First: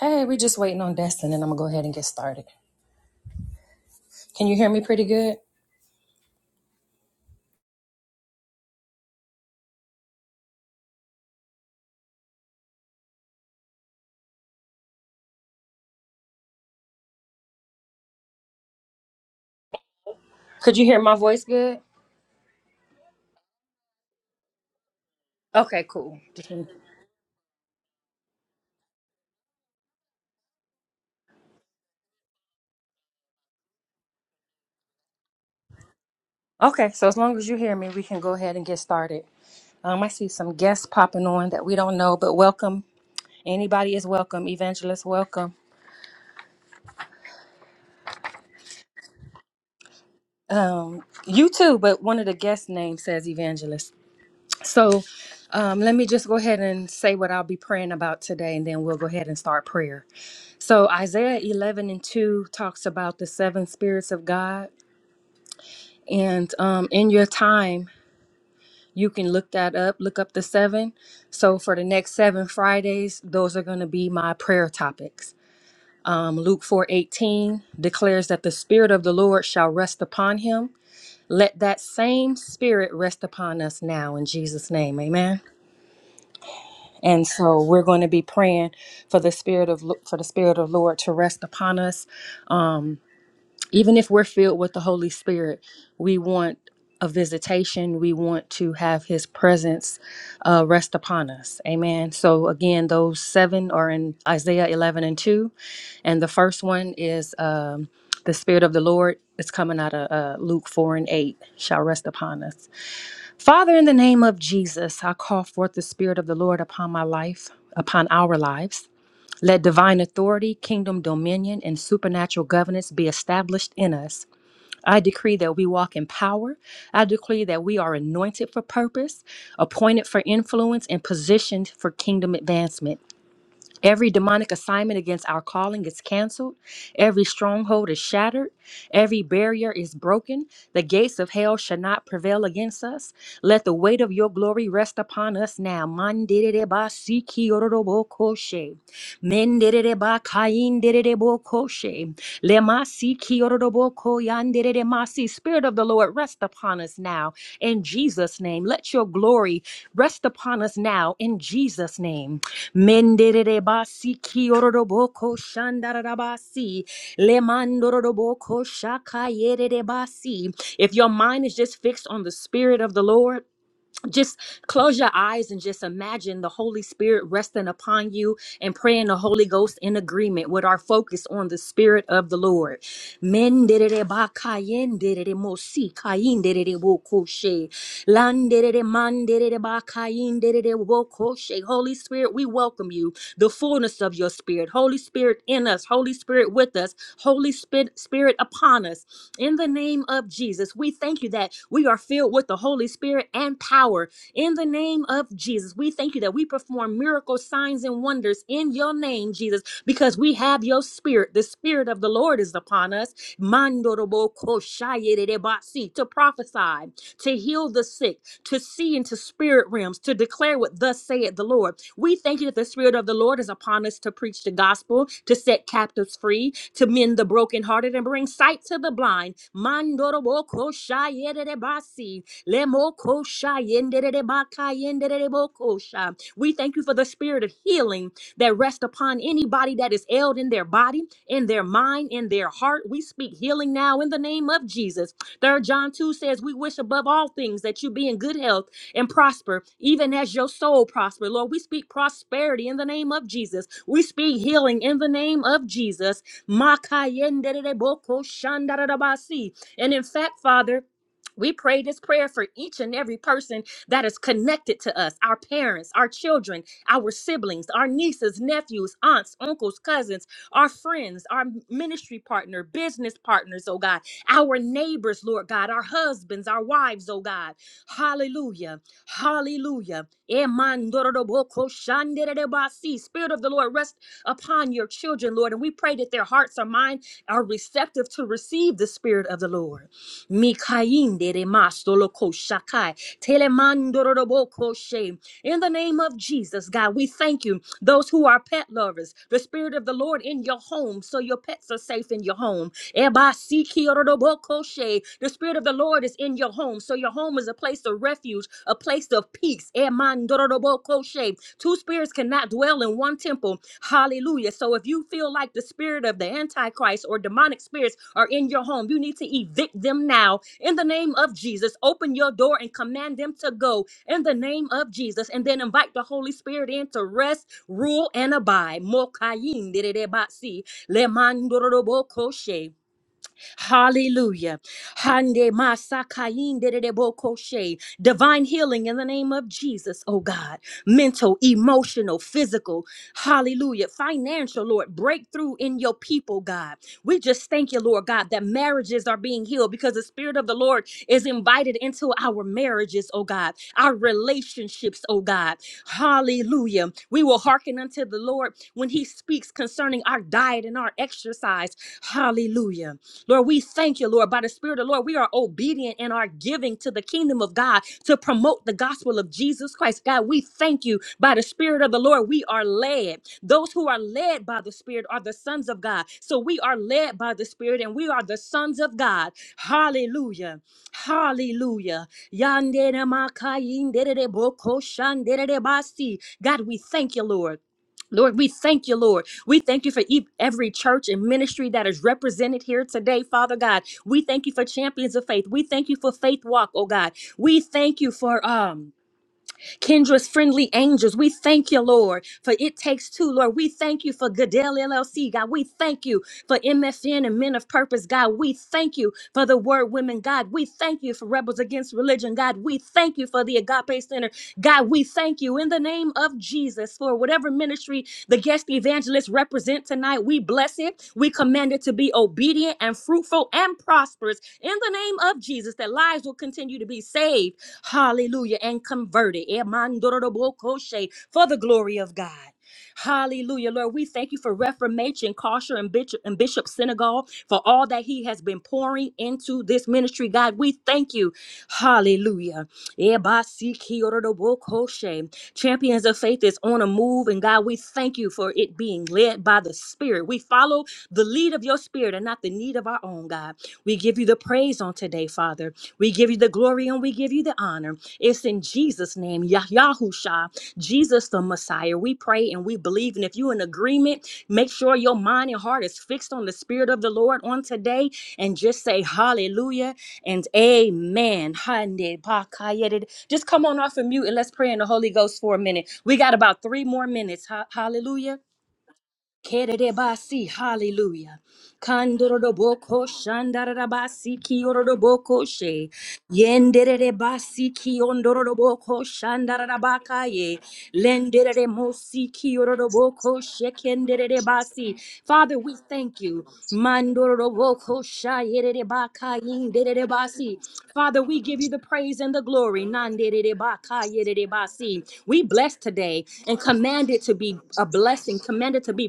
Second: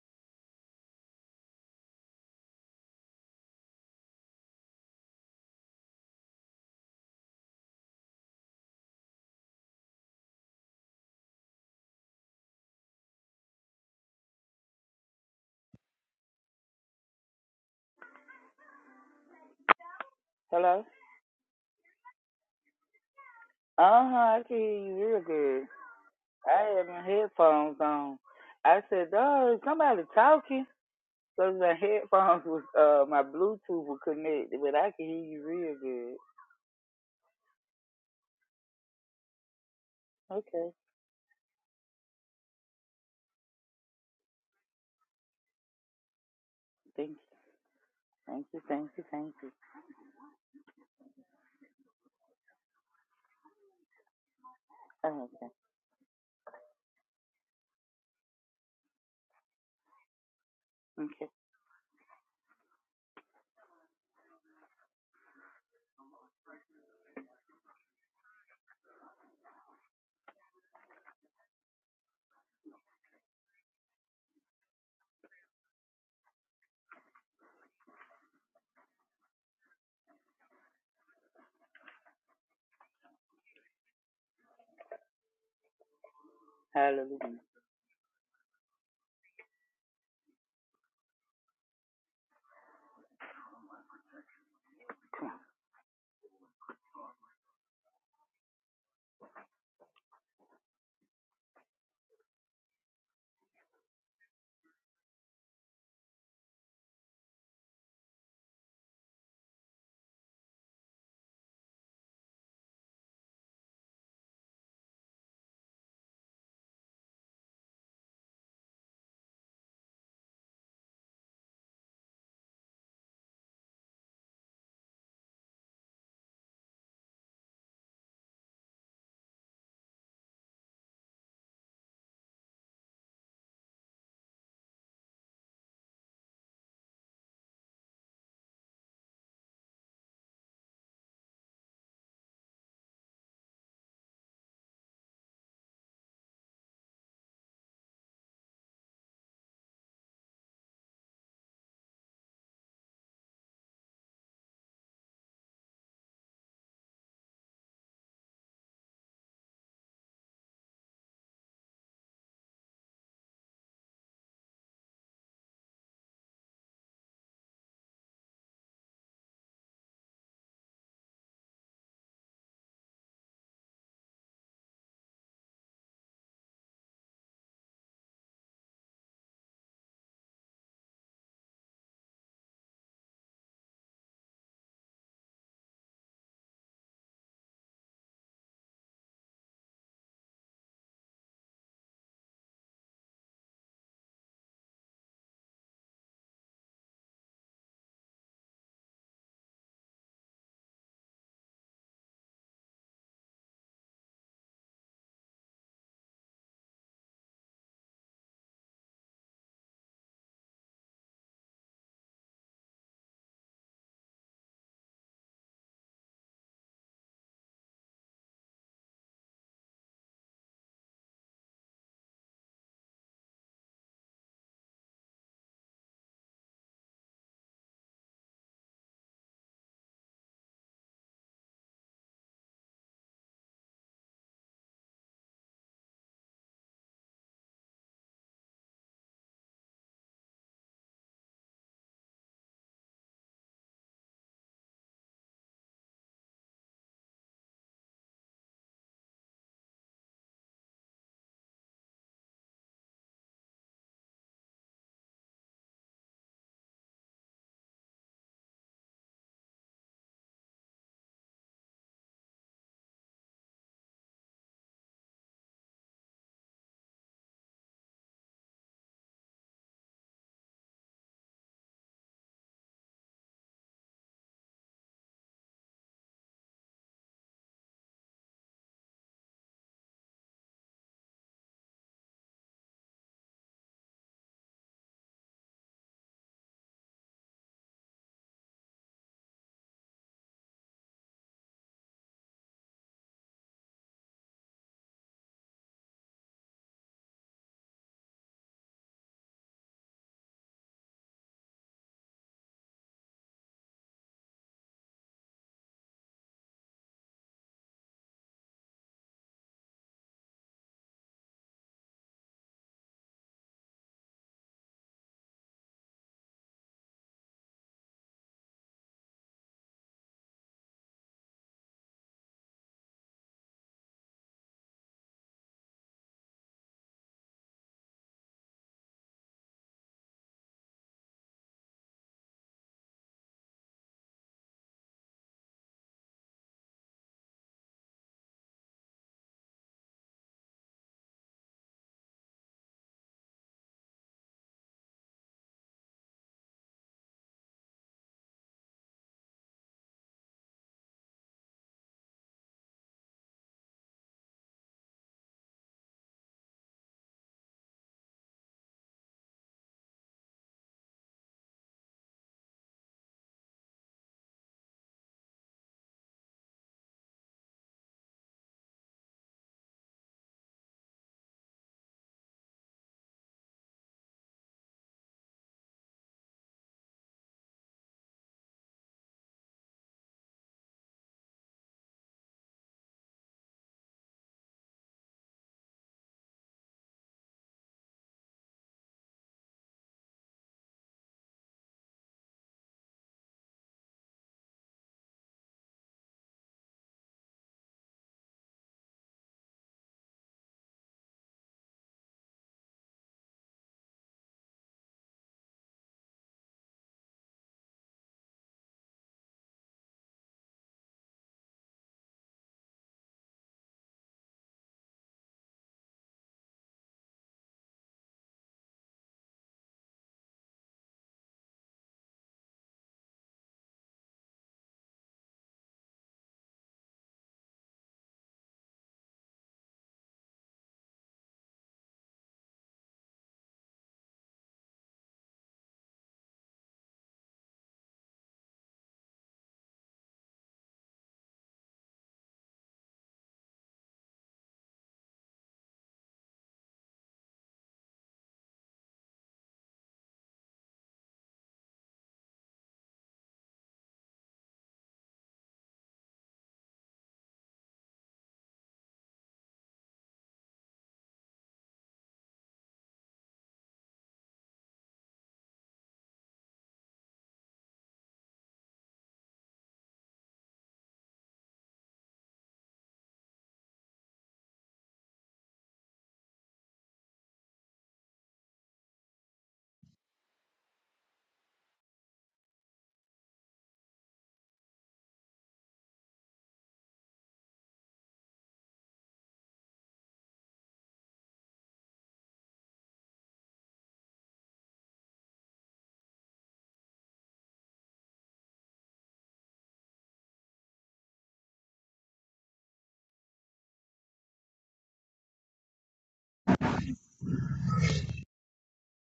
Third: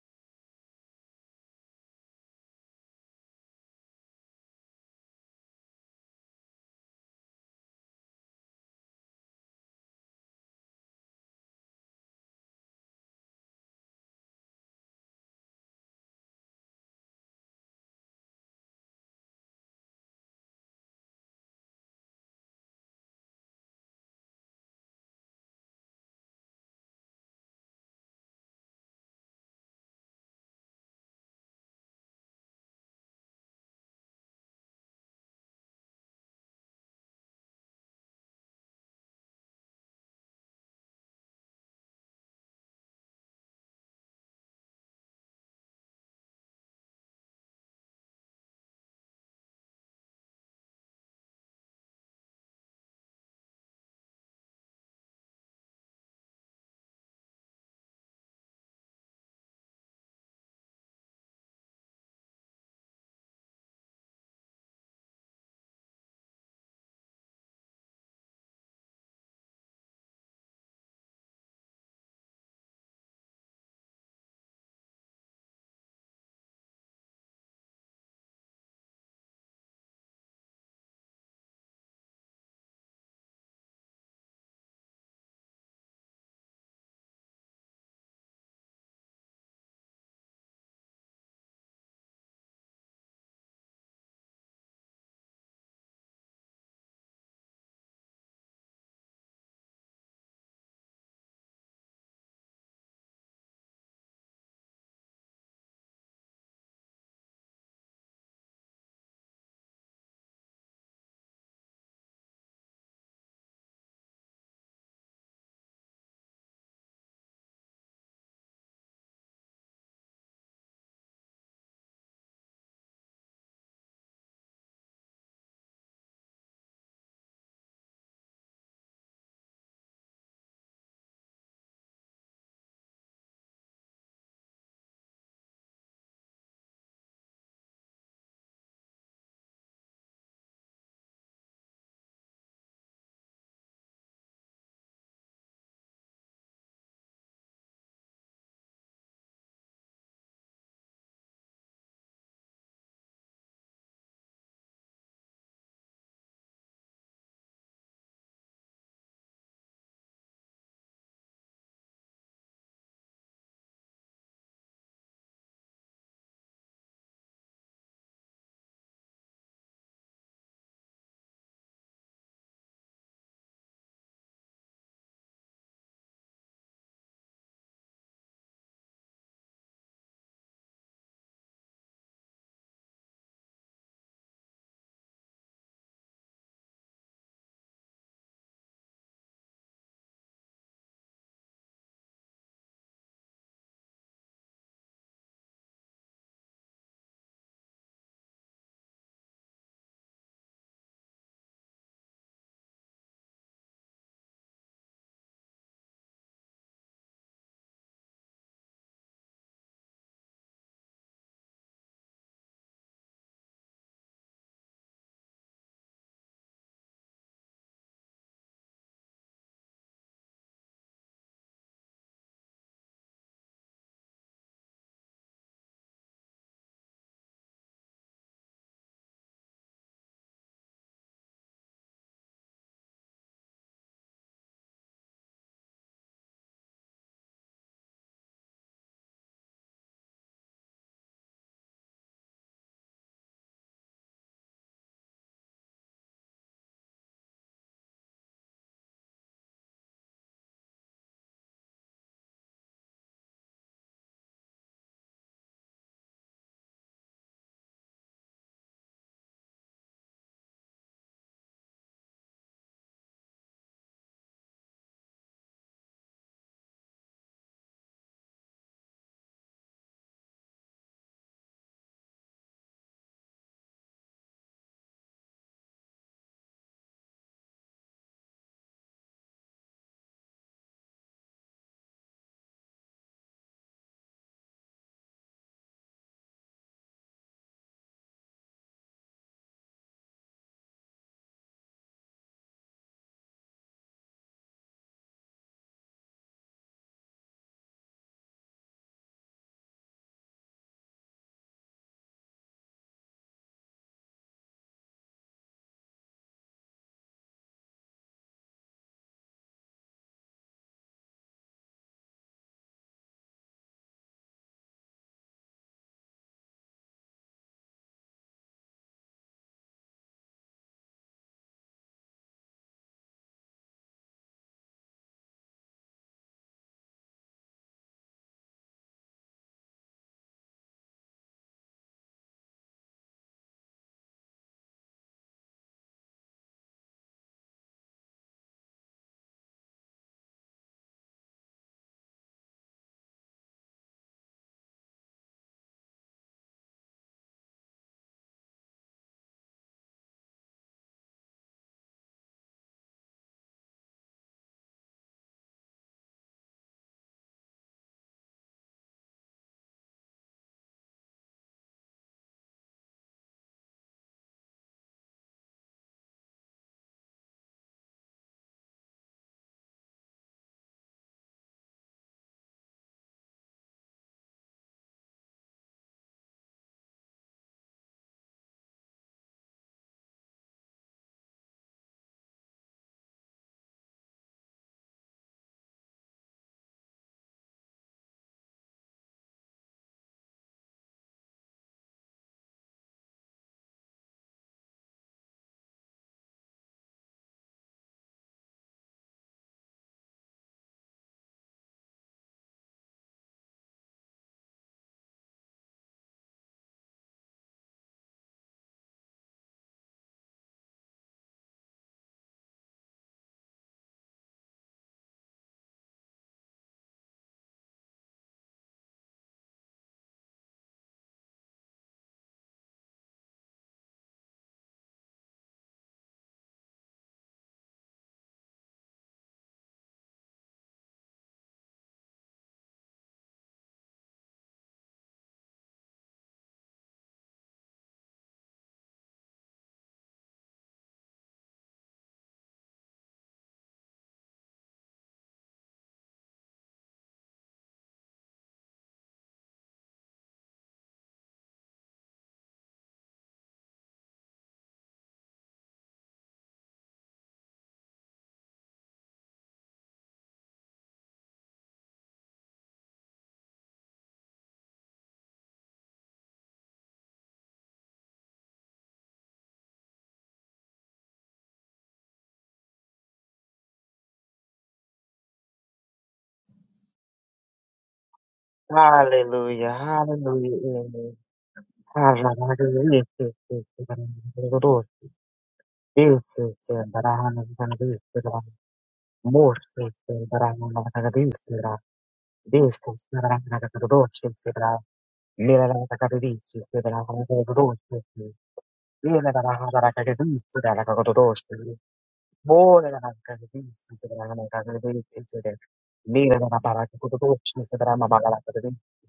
Hey, we're just waiting on Destin, and I'm gonna go ahead and get started. Can you hear me pretty good? Could you hear my voice good? Okay, cool. Just wanna- Okay, so as long as you hear me, we can go ahead and get started. Um, I see some guests popping on that we don't know, but welcome. Anybody is welcome. Evangelist, welcome. Um, you too, but one of the guest names says Evangelist. So um, let me just go ahead and say what I'll be praying about today, and then we'll go ahead and start prayer. So Isaiah 11 and 2 talks about the seven spirits of God. And um, in your time, you can look that up, look up the seven. So for the next seven Fridays, those are going to be my prayer topics. Um, Luke 4 18 declares that the Spirit of the Lord shall rest upon him. Let that same Spirit rest upon us now in Jesus' name. Amen. And so we're going to be praying for the spirit of Lo- for the spirit of Lord to rest upon us. Um, even if we're filled with the Holy Spirit, we want a visitation. We want to have His presence uh, rest upon us. Amen. So, again, those seven are in Isaiah 11 and 2. And the first one is um, the Spirit of the Lord. It's coming out of uh, Luke 4 and 8 shall rest upon us. Father, in the name of Jesus, I call forth the Spirit of the Lord upon my life, upon our lives. Let divine authority, kingdom dominion, and supernatural governance be established in us I decree that we walk in power. I decree that we are anointed for purpose, appointed for influence, and positioned for kingdom advancement. Every demonic assignment against our calling is canceled. Every stronghold is shattered. Every barrier is broken. The gates of hell shall not prevail against us. Let the weight of your glory rest upon us now. Mandiriribasikiororobokoshe. Mendiriribakaindiriribokoshe. Lemasikiororobokoyandiriremasi. Spirit of the Lord, rest upon us now. In Jesus' name, let your glory rest upon us now. In Jesus' name. Menderebasi kioroboko shandarabasi. Lemandoroboko shakayerebasi. If your mind is just fixed on the Spirit of the Lord, just close your eyes and just imagine the Holy Spirit resting upon you and praying the Holy Ghost in agreement with our focus on the Spirit of the Lord. Men derere ba kayen derere mo si kayin derere wo koshe. Lan derere man derere ba kayin derere wo koshe. Holy Spirit, we welcome you, the fullness of your Spirit. Holy Spirit in us, Holy. Holy Spirit with us, Holy Spirit Spirit upon us. In the name of Jesus, we thank you that we are filled with the Holy Spirit and power. In the name of Jesus, we thank you that we perform miracles, signs, and wonders in your name, Jesus, because we have your spirit. The spirit of the Lord is upon us. Mandorobo koshayedebasi, To prophesy, to heal the sick, to see into spirit realms, to declare what thus saith the Lord. We thank you that the Spirit of the Lord is upon us to preach the gospel, to set captives free, to mend the brokenhearted, and bring sight to the blind. Mandoroboko shayererebasi, lemoko shayendererebakayenderereboko sha. We thank you for the spirit of healing that rests upon anybody that is ailed in their body, in their mind, in their heart. We speak healing now in the name of Jesus. Third John 2 says, We wish above all things that you be in good health and prosper, even as your soul prosper. Lord, we speak prosperity in the name of Jesus. We speak healing in the name of Jesus. Makayenderebokoshandarabasi. And in fact, Father, we pray this prayer for each and every person that is connected to us our parents, our children, our siblings, our nieces, nephews, aunts, uncles, cousins, our friends, our ministry partner, business partners, oh God our neighbors, Lord God, our husbands, our wives, oh God. Hallelujah. Hallelujah. Emandoroboko shanderebasi. Spirit of the Lord, rest upon your children, Lord. And we pray that their hearts or mind are receptive to receive the Spirit of the Lord. Mikainderemasoloko shakai. Telemandoroboko she. In the name of Jesus, God, we thank you. Those who are pet lovers, the Spirit of the Lord in your home, so your pets are safe in your home. Ebasikiorobokoshe. The Spirit of the Lord is in your home. So your home is a place of refuge, a place of peace. Emandorobokoshe. Two spirits cannot dwell in one temple. Hallelujah. So if you feel like the spirit of the Antichrist or demonic spirits are in your home, you need to evict them now. In the name of Jesus, open your door and command them to go. In the name of Jesus, and then invite the Holy Spirit in to rest, rule, and abide. Mokayindiridebasi, lemandorobokoshe. Hallelujah. Hande masakainde de boko she. Divine healing in the name of Jesus, oh God. Mental, emotional, physical. Hallelujah. Financial, Lord. Breakthrough in your people, God. We just thank you, Lord God, that marriages are being healed because the Spirit of the Lord is invited into our marriages, oh God, our relationships, oh God. Hallelujah. We will hearken unto the Lord when He speaks concerning our diet and our exercise. Hallelujah. Lord, we thank you, Lord. By the Spirit of the Lord, we are obedient in our giving to the kingdom of God to promote the gospel of Jesus Christ. God, we thank you. By the Spirit of the Lord, we are led. Those who are led by the Spirit are the sons of God. So we are led by the Spirit and we are the sons of God. Hallelujah. Hallelujah. Yandere makayindere boko shandere basi. God, we thank you, Lord. Lord, we thank you, Lord. We thank you for e- every church and ministry that is represented here today, Father God. We thank you for champions of faith. We thank you for faith walk, oh God. We thank you for um Kendra's friendly angels. We thank you, Lord, for it takes two, Lord. We thank you for Goodell LLC, God. We thank you for MFN and Men of Purpose, God. We thank you for the Word Women, God. We thank you for Rebels Against Religion, God. We thank you for the Agape Center. God, we thank you in the name of Jesus for whatever ministry the guest evangelists represent tonight. We bless it. We command it to be obedient and fruitful and prosperous in the name of Jesus, that lives will continue to be saved. Hallelujah. And converted. Emandorobokoshe, For the glory of God. Hallelujah, Lord. We thank you for Reformation, Kosher, and Bishop, and Bishop Senegal for all that he has been pouring into this ministry, God. We thank you. Hallelujah. Ebasikiorobokoshe. Champions of Faith is on a move, and God, we thank you for it being led by the Spirit. We follow the lead of your Spirit and not the need of our own, God. We give you the praise on today, Father. We give you the glory and we give you the honor. It's in Jesus' name, Yah- Yahusha. Jesus the Messiah. We pray and we believe. And if you're in agreement, make sure your mind and heart is fixed on the Spirit of the Lord on today and just say hallelujah and amen. Hande bakayede. Just come on off of mute and let's pray in the Holy Ghost for a minute. We got about three more minutes. Ha- hallelujah. Hallelujah. Kerebasi, Hallelujah. Amen. hallelujah. Hallelujah. Yes, Kandoroboko yes, yes. shandarabasi Hallelujah. kioroboko she. Yes, yes, yes. Yenderebasi Hallelujah. kiondoroboko More, yes, yes. shandarabaka ye. Hallelujah. Yes, Lendere mosi yes. kioroboko Hallelujah. Yes, yes. shekenderebasi. Father, we thank you. Mandoroboko shayerebaka yenderebasi. Father, we give you the praise and the glory. We bless today Mira and la baraka, tutto commanded to be dolce, a sembra una blessing, baraka, commanded to be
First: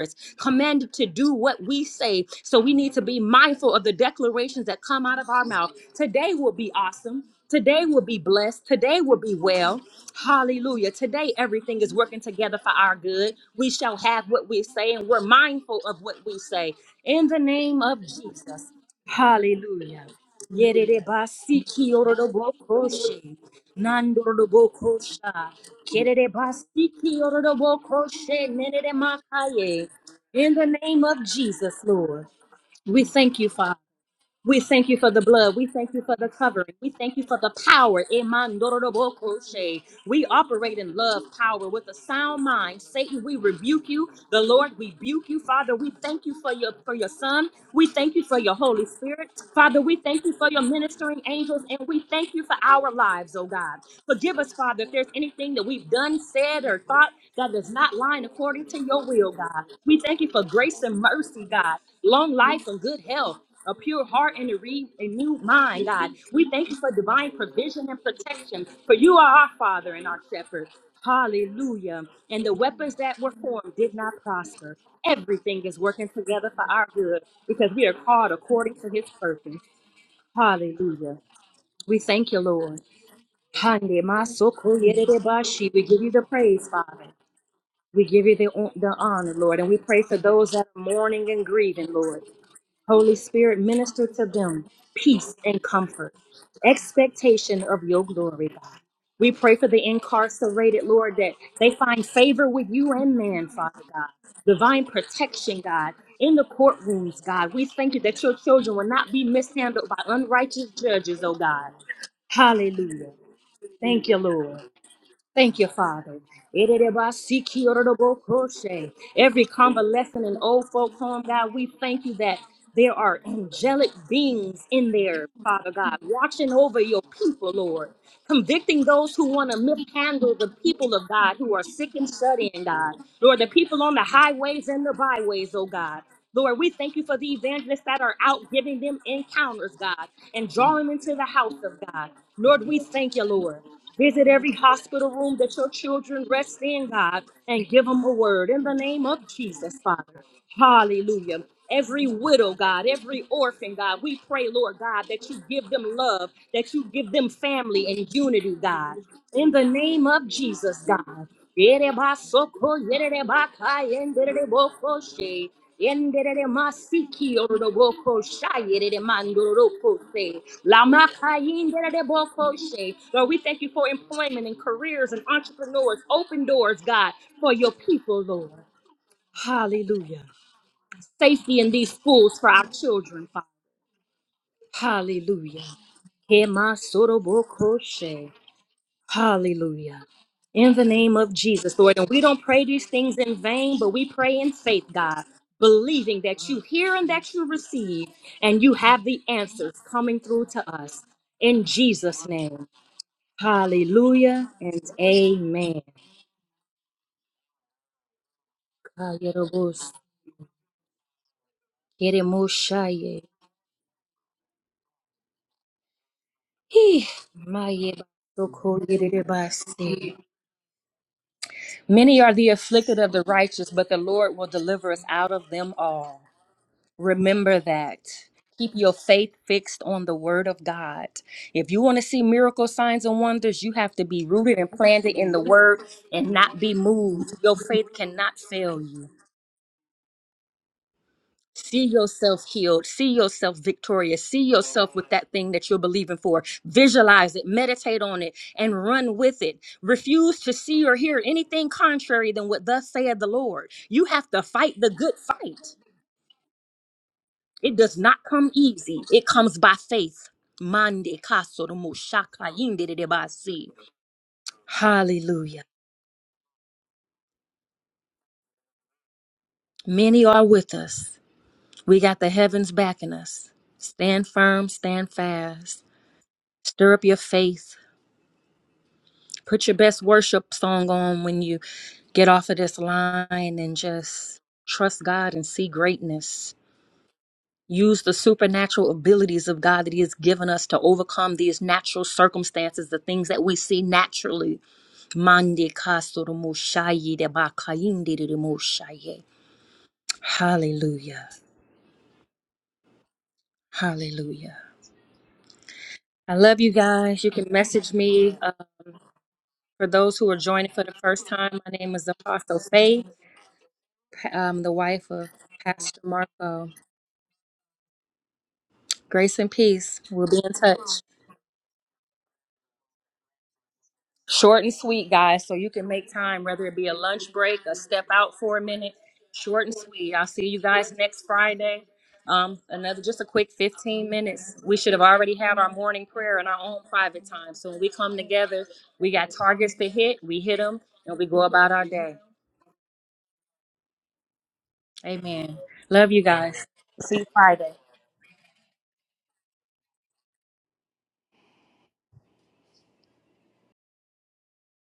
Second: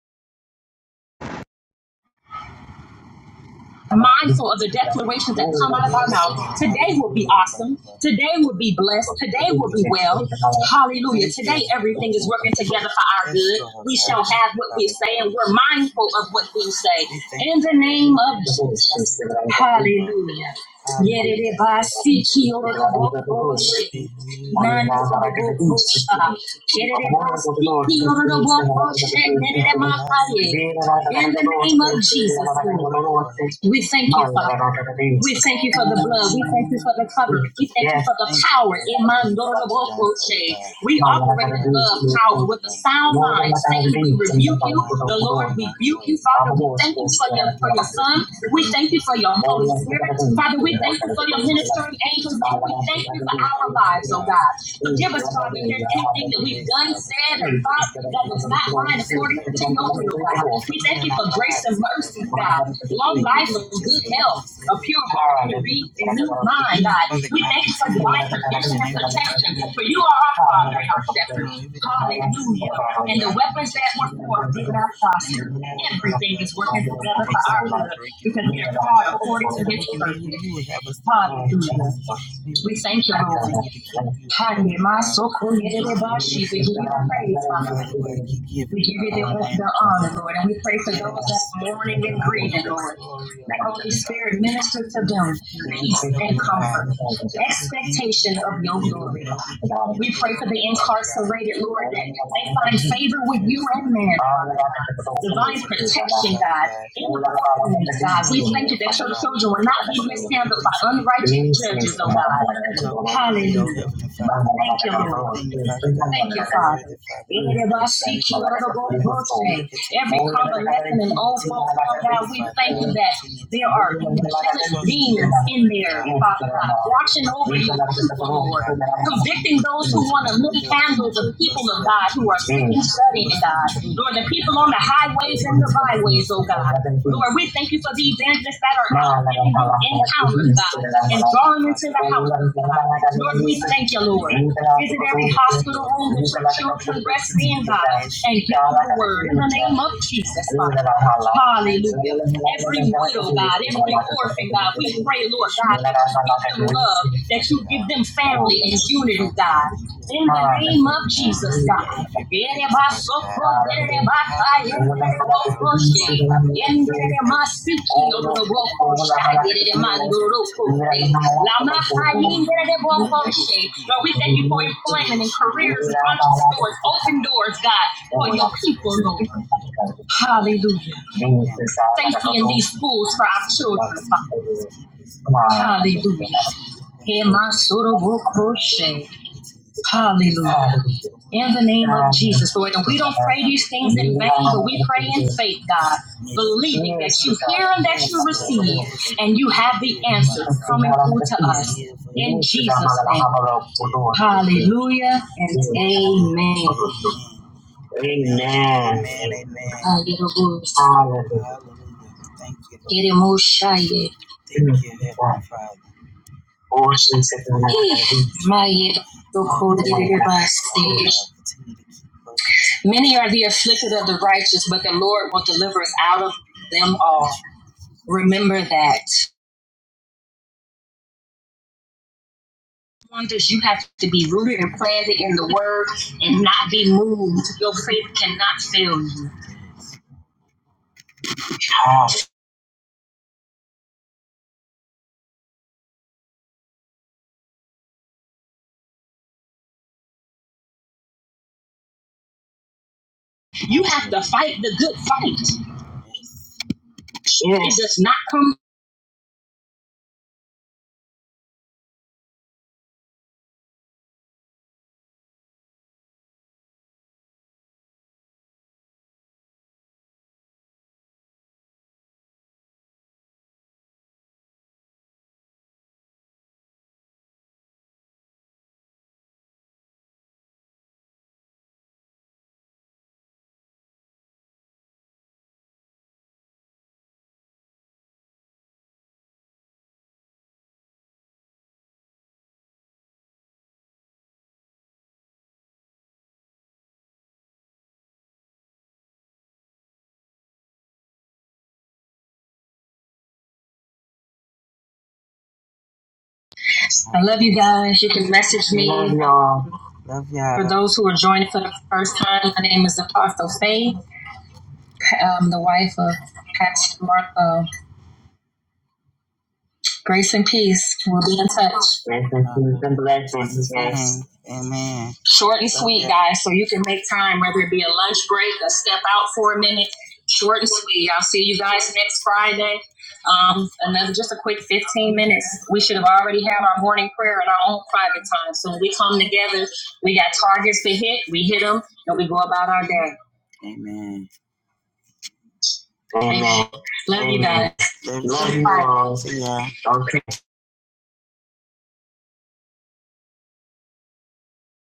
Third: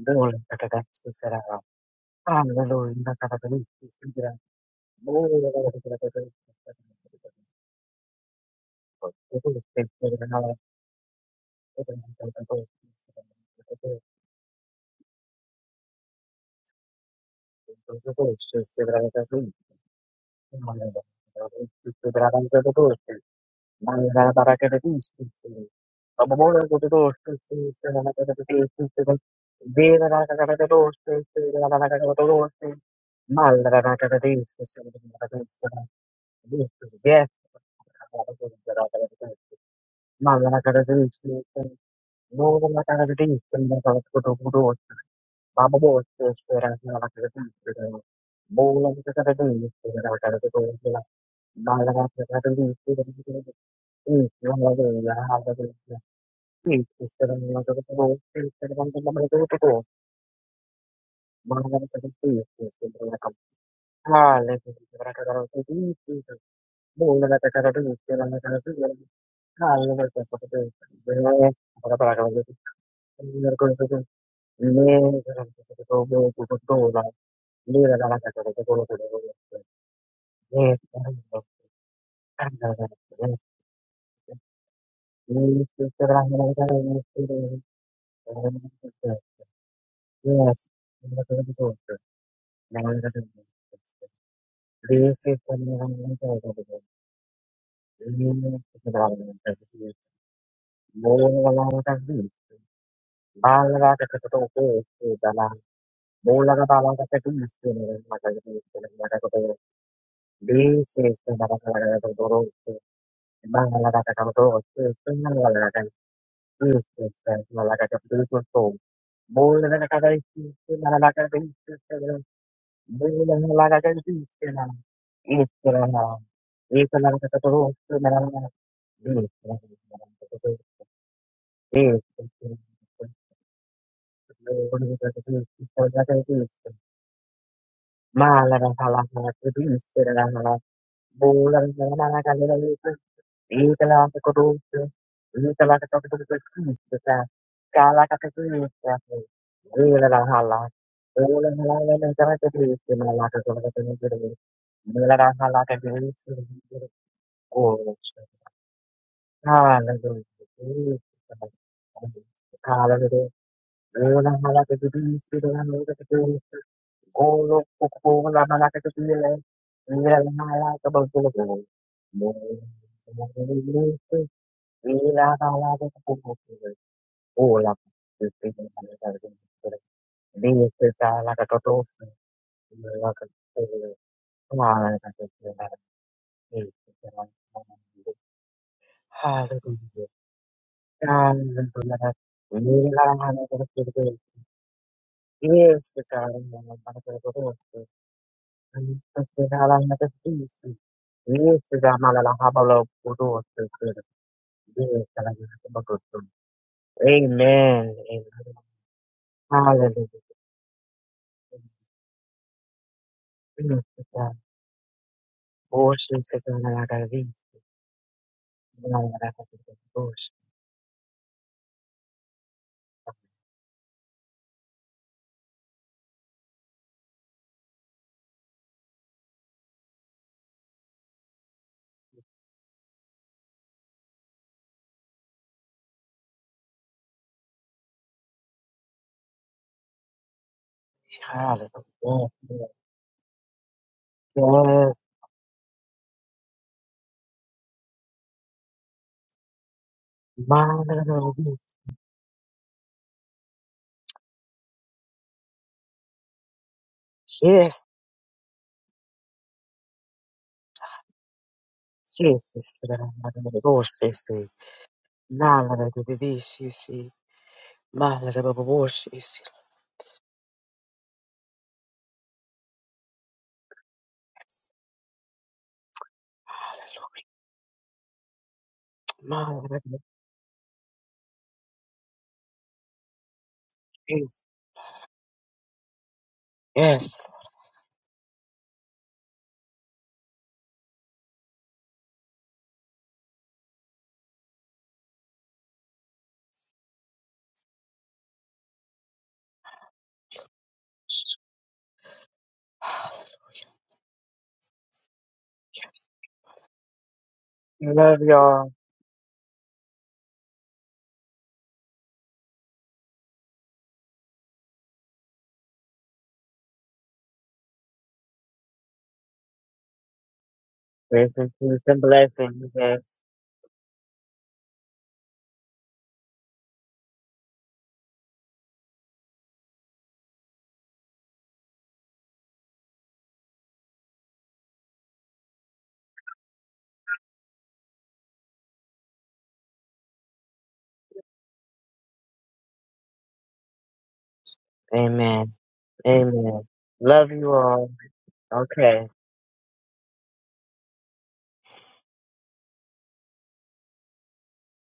tutto commanded to do dolce, what we say. So we need Hallelujah. to be mindful of the mindful of declarations the that come out of declarations our that come mouth. out of our Today will mouth. be Today will awesome. be awesome. Today will be Today will blessed. be Today blessed. will be Today will well. be well. Hallelujah. Hallelujah. Today, Today everything is everything working is working together for together our for our good. good. We We shall shall have what have we what we say, and say we're and we're mindful of mindful what of we what we say. say. In the In the name of name of Jesus. Jesus. Hallelujah. Hallelujah. Yerere Yerebasi basi ki yororo koshe. bokoşe. Nana yororo Nandorobokosha. bokoşa. Kerebasi Yerere basi ki yororo kiorobokoshe. bokoşe. Nerere makaye. makaye. In the name of In the Jesus, name of Lord, Jesus, we Lord. thank you, Father. We thank you, Father. We thank you for the We blood. thank We you for thank the you for blood. the We thank covering. you We for the thank you Yes. for covering. the We thank you power. for the power. in Emandoro Emandorobokoshe. We bokoşe. Mamma operate We in Karate, love, operate power in with a love sound power no with the mind. sound Satan, we mind. rebuke Satan, we you. The rebuke you. Lord, we The rebuke you. Lord Father, we rebuke you, thank you for Father. We your for thank you your for your, son. for your We thank you son. for your We Holy thank you for Spirit. your Holy Father, we Spirit. thank you for Father, your we thank you ministering for your angels, and ministering we angels. thank you for God, we our thank you lives, for oh our God. lives, oh Forgive God. us, Father, if there's Forgive us, anything Father, that if there's we've done, anything that said, we've or done, thought said, or that does thought not line that was not according to mine your will, according to God. your will, We oh thank you for God. We grace and thank you for mercy, grace God. and mercy, Long oh God. life and good Long health life and a pure good heart health, and a, a re- pure a heart, new and a mind, God. renewed We thank you mind, for God. divine We thank you provision for and divine protection, protection and for you are protection, our for Father you and are our our Shepherd. Father and our Shepherd. Hallelujah. And the weapons Hallelujah. And that the were weapons formed that did Hallelujah. were not formed did prosper. not Yes. Yes. prosper Everything is working everything together is for working our good together for our because we are good called because we are according to his called according purpose. to his purpose. Hallelujah. We thank you, Hallelujah. We Lord. thank you, Yes. Lord. Hande Hallelujah. masoko My cool, yerebashi. yeah, yeah, We give you yeah, the We praise, give you the Father. praise, Father. We give you the, We the give you honor, the, Lord. And the we pray honor, for Lord, and those we that Yes. pray are for 뭔가 those mourning 그런 and that's 것도 grieving, 없어요. mourning and Lord. grieving, Lord. 나가는 Holy 것도 Spirit, Let Holy minister 없어요. to Spirit them minister to them peace 그래서 and 저는 한 peace comfort, 번에 and 가지고 comfort, expectation of your expectation glory, 의미는 of God. your 그렇게 나가는 glory. 것 We pray 같아요. for the We pray for the incarcerated, Lord, that 모으는 걸로 incarcerated, they 하는 Lord, find that 사람도 favor 있어요. with they find you and favor with man, you you Father in 말라가 God. 그것도 없고 Divine 있습니다. protection, Divine God, protection, in the 몰라가 God. 말라가 In the courtrooms, 그것도 God. We thank 있어요. you performance, God. that your We 맞아요. 그래서 thank children you will that your not 내가 be children 그걸 will not mishandled be by mishandled by unrighteous 네, judges, oh 실제로 unrighteous 나가서 God. judges, oh God. 나가는 Hallelujah. Mala Hallelujah. Thank you, Lord. Thank you, Lord. Thank you, Father. Thank you, Father. Every Erereba-siki-ororobokoshe. Every convalescent and old folk convalescent and home, old God, we folks, Father thank you God, we that thank you there that are there are angelic beings angelic in there, demons in Father God, there, Father watching God, over your watching people, over you, Lord, Lord, convicting those who want to convicting those who want to mishandle the people of mishandle the God the who people are of sick God and who shut are in, sick and God. studying, Lord, the God. people on the Lord, the people highways on the and the highways byways, and oh the God. byways, oh Lord, God. we thank you for the Lord, we thank you evangelists for that the are out evangelists that giving are them out in encounters, the God, and encounters, God, drawing them into and the house drawing of into the God. house, Lord, we God. thank you, Lord, we Lord. thank you, Visit Lord. every Ikalakatarusha, Visit hospital every room that your hospital room children that rest your Ikalakatarusha, in, children Sita, God, rest in, and God, give them and a give word in them the Kalakatarusha, the name word of in the name Jesus, of Father. Jesus, Ilalahala, Father. Hallelujah. Ilalahala, Every Hallelujah. widow, Ikalakatarusha, God, Every every Ilalahala, widow, God, orphan, every God, we orphan, pray, God, Lord we God, pray, that you Lord give God, them that love, Ikalakatarusha, you give them that you love, give them that you give family them and family unity, and God. unity, In the God. name In of the Jesus, name Hallelujah, of God. Jesus, God. Yere Lord, we basoko, yere Hallelujah. baka, Ola yendere malaka de boko bisti de she, la malaka de yendere bisti. masiki Olo oro boko koko la sha, malaka yere de mandoro bisti. Ola se, la malaka maka yendere boko she. Lord, we de thank you for bisti. thank employment you and for employment careers and and Hallelujah. careers Hallelujah. and entrepreneurs. Open entrepreneurs, doors, God, open for doors, your God, people, for your Lord. people, Lord. Hallelujah. Hallelujah. Safety in these Safety schools in for our these schools for children, Father. our children, Father. Hallelujah. Hallelujah. Kemasoro boko she. Hemasorobokroshe. Hallelujah. In Hallelujah. the name of In the Jesus, name Lord. And of we don't Jesus, pray Lord. these And we don't things in pray these vain, but things we in vain, pray in but we faith, pray God, in faith, Yes, God, believing that you hear believing and that that you you hear and that receive, you and you have receive, the and you answers have the coming through answers to coming us. through to In us. the Jesus' In name. Jesus' name. Hallelujah and Hallelujah and amen. amen. Amen. Amen. Amen. Kayerobos, Hallelujah. Hallelujah. Hallelujah. Thank keremoshaye. you. Hallelujah. it, Moshiach. Boşluk sekanlara Hee, kadar Ocean değil. Second maye Maya Sekanlara kadar basokoyerebase. boş. Tokodidibasti. Many are the afflicted of Many the are the righteous, but afflicted the of the Lord will righteous, but deliver the us Lord out will of them deliver us all. out of them all. Remember that. Remember Keep your that. faith fixed on the word of God. If you want to see miracle signs and Wonders you wonders, you have have to to be be rooted rooted and and planted planted in in the the word word and and not not be be moved. moved. Your Your faith faith cannot cannot fail fail you. you. See yourself Hallelujah. healed. See yourself victorious. See yourself Yes, with that thing that you're believing for. Visualize it, meditate on it, and run with it. Refuse to see or hear Mağaralara anything biz. contrary than what thus saith the Lord. You You have to have to fight the fight the good good fight. fight. Yes. It It yes, does does not not come. come easy. It comes by faith. Mande kaso de mushaka Jesus, yinde de Sekanlara debasi. boş sesi. Hallelujah. Mağaralara kadar değil sesi. Mağaralara baba boş sesi. Many are with us. We got the heavens backing us. Stand firm, yes, stand fast. Stir up your faith. Put your Mağaralara kadar best worship song on when you get off of this line and just biz. trust God and see greatness. yes. Use the supernatural abilities of God that He has given us to overcome these natural circumstances, the things that we see naturally Mande kasoro moshaye de bakayinde de moshaye. Hallelujah. Hallelujah. Yes. I love you guys. I You love can you I message guys. You Love can me. message y'all. me. Um, Love y'all. for those Love who are y'all. For joining for the those who are first joining time, for my the name is first time, Apostle my name is Faith, Apostle Faye, um, the wife of um, the wife Pastor of Marco. Pastor Marco. Grace and peace. We'll Grace be and in peace. touch. We'll Grace be in and peace touch. and Blessings blessings. and Yes. blessings. Short and sweet, guys, so Short you and can sweet, make guys, time, so whether you it can be a make lunch time, break, whether it a be a step lunch out break, for a a minute. step out for a Short and minute. sweet. I'll see Short you and guys sweet. I'll next see you Friday. guys next Um, Friday. another just a quick Um, 15 another just a minutes. quick We should have 15 already minutes. had our We should morning have prayer already and our had own our morning private prayer in time. So our when own we come private time. together, So when we we come got together, targets to we hit, got we hit them, targets to and hit, we go we hit about our them, day. and we go about our day. Amen. Amen. Love you Amen. Amen. guys. Amen. See Love you Amen. Love you you guys. Friday. all. Love you Bye. Okay. all. See ya.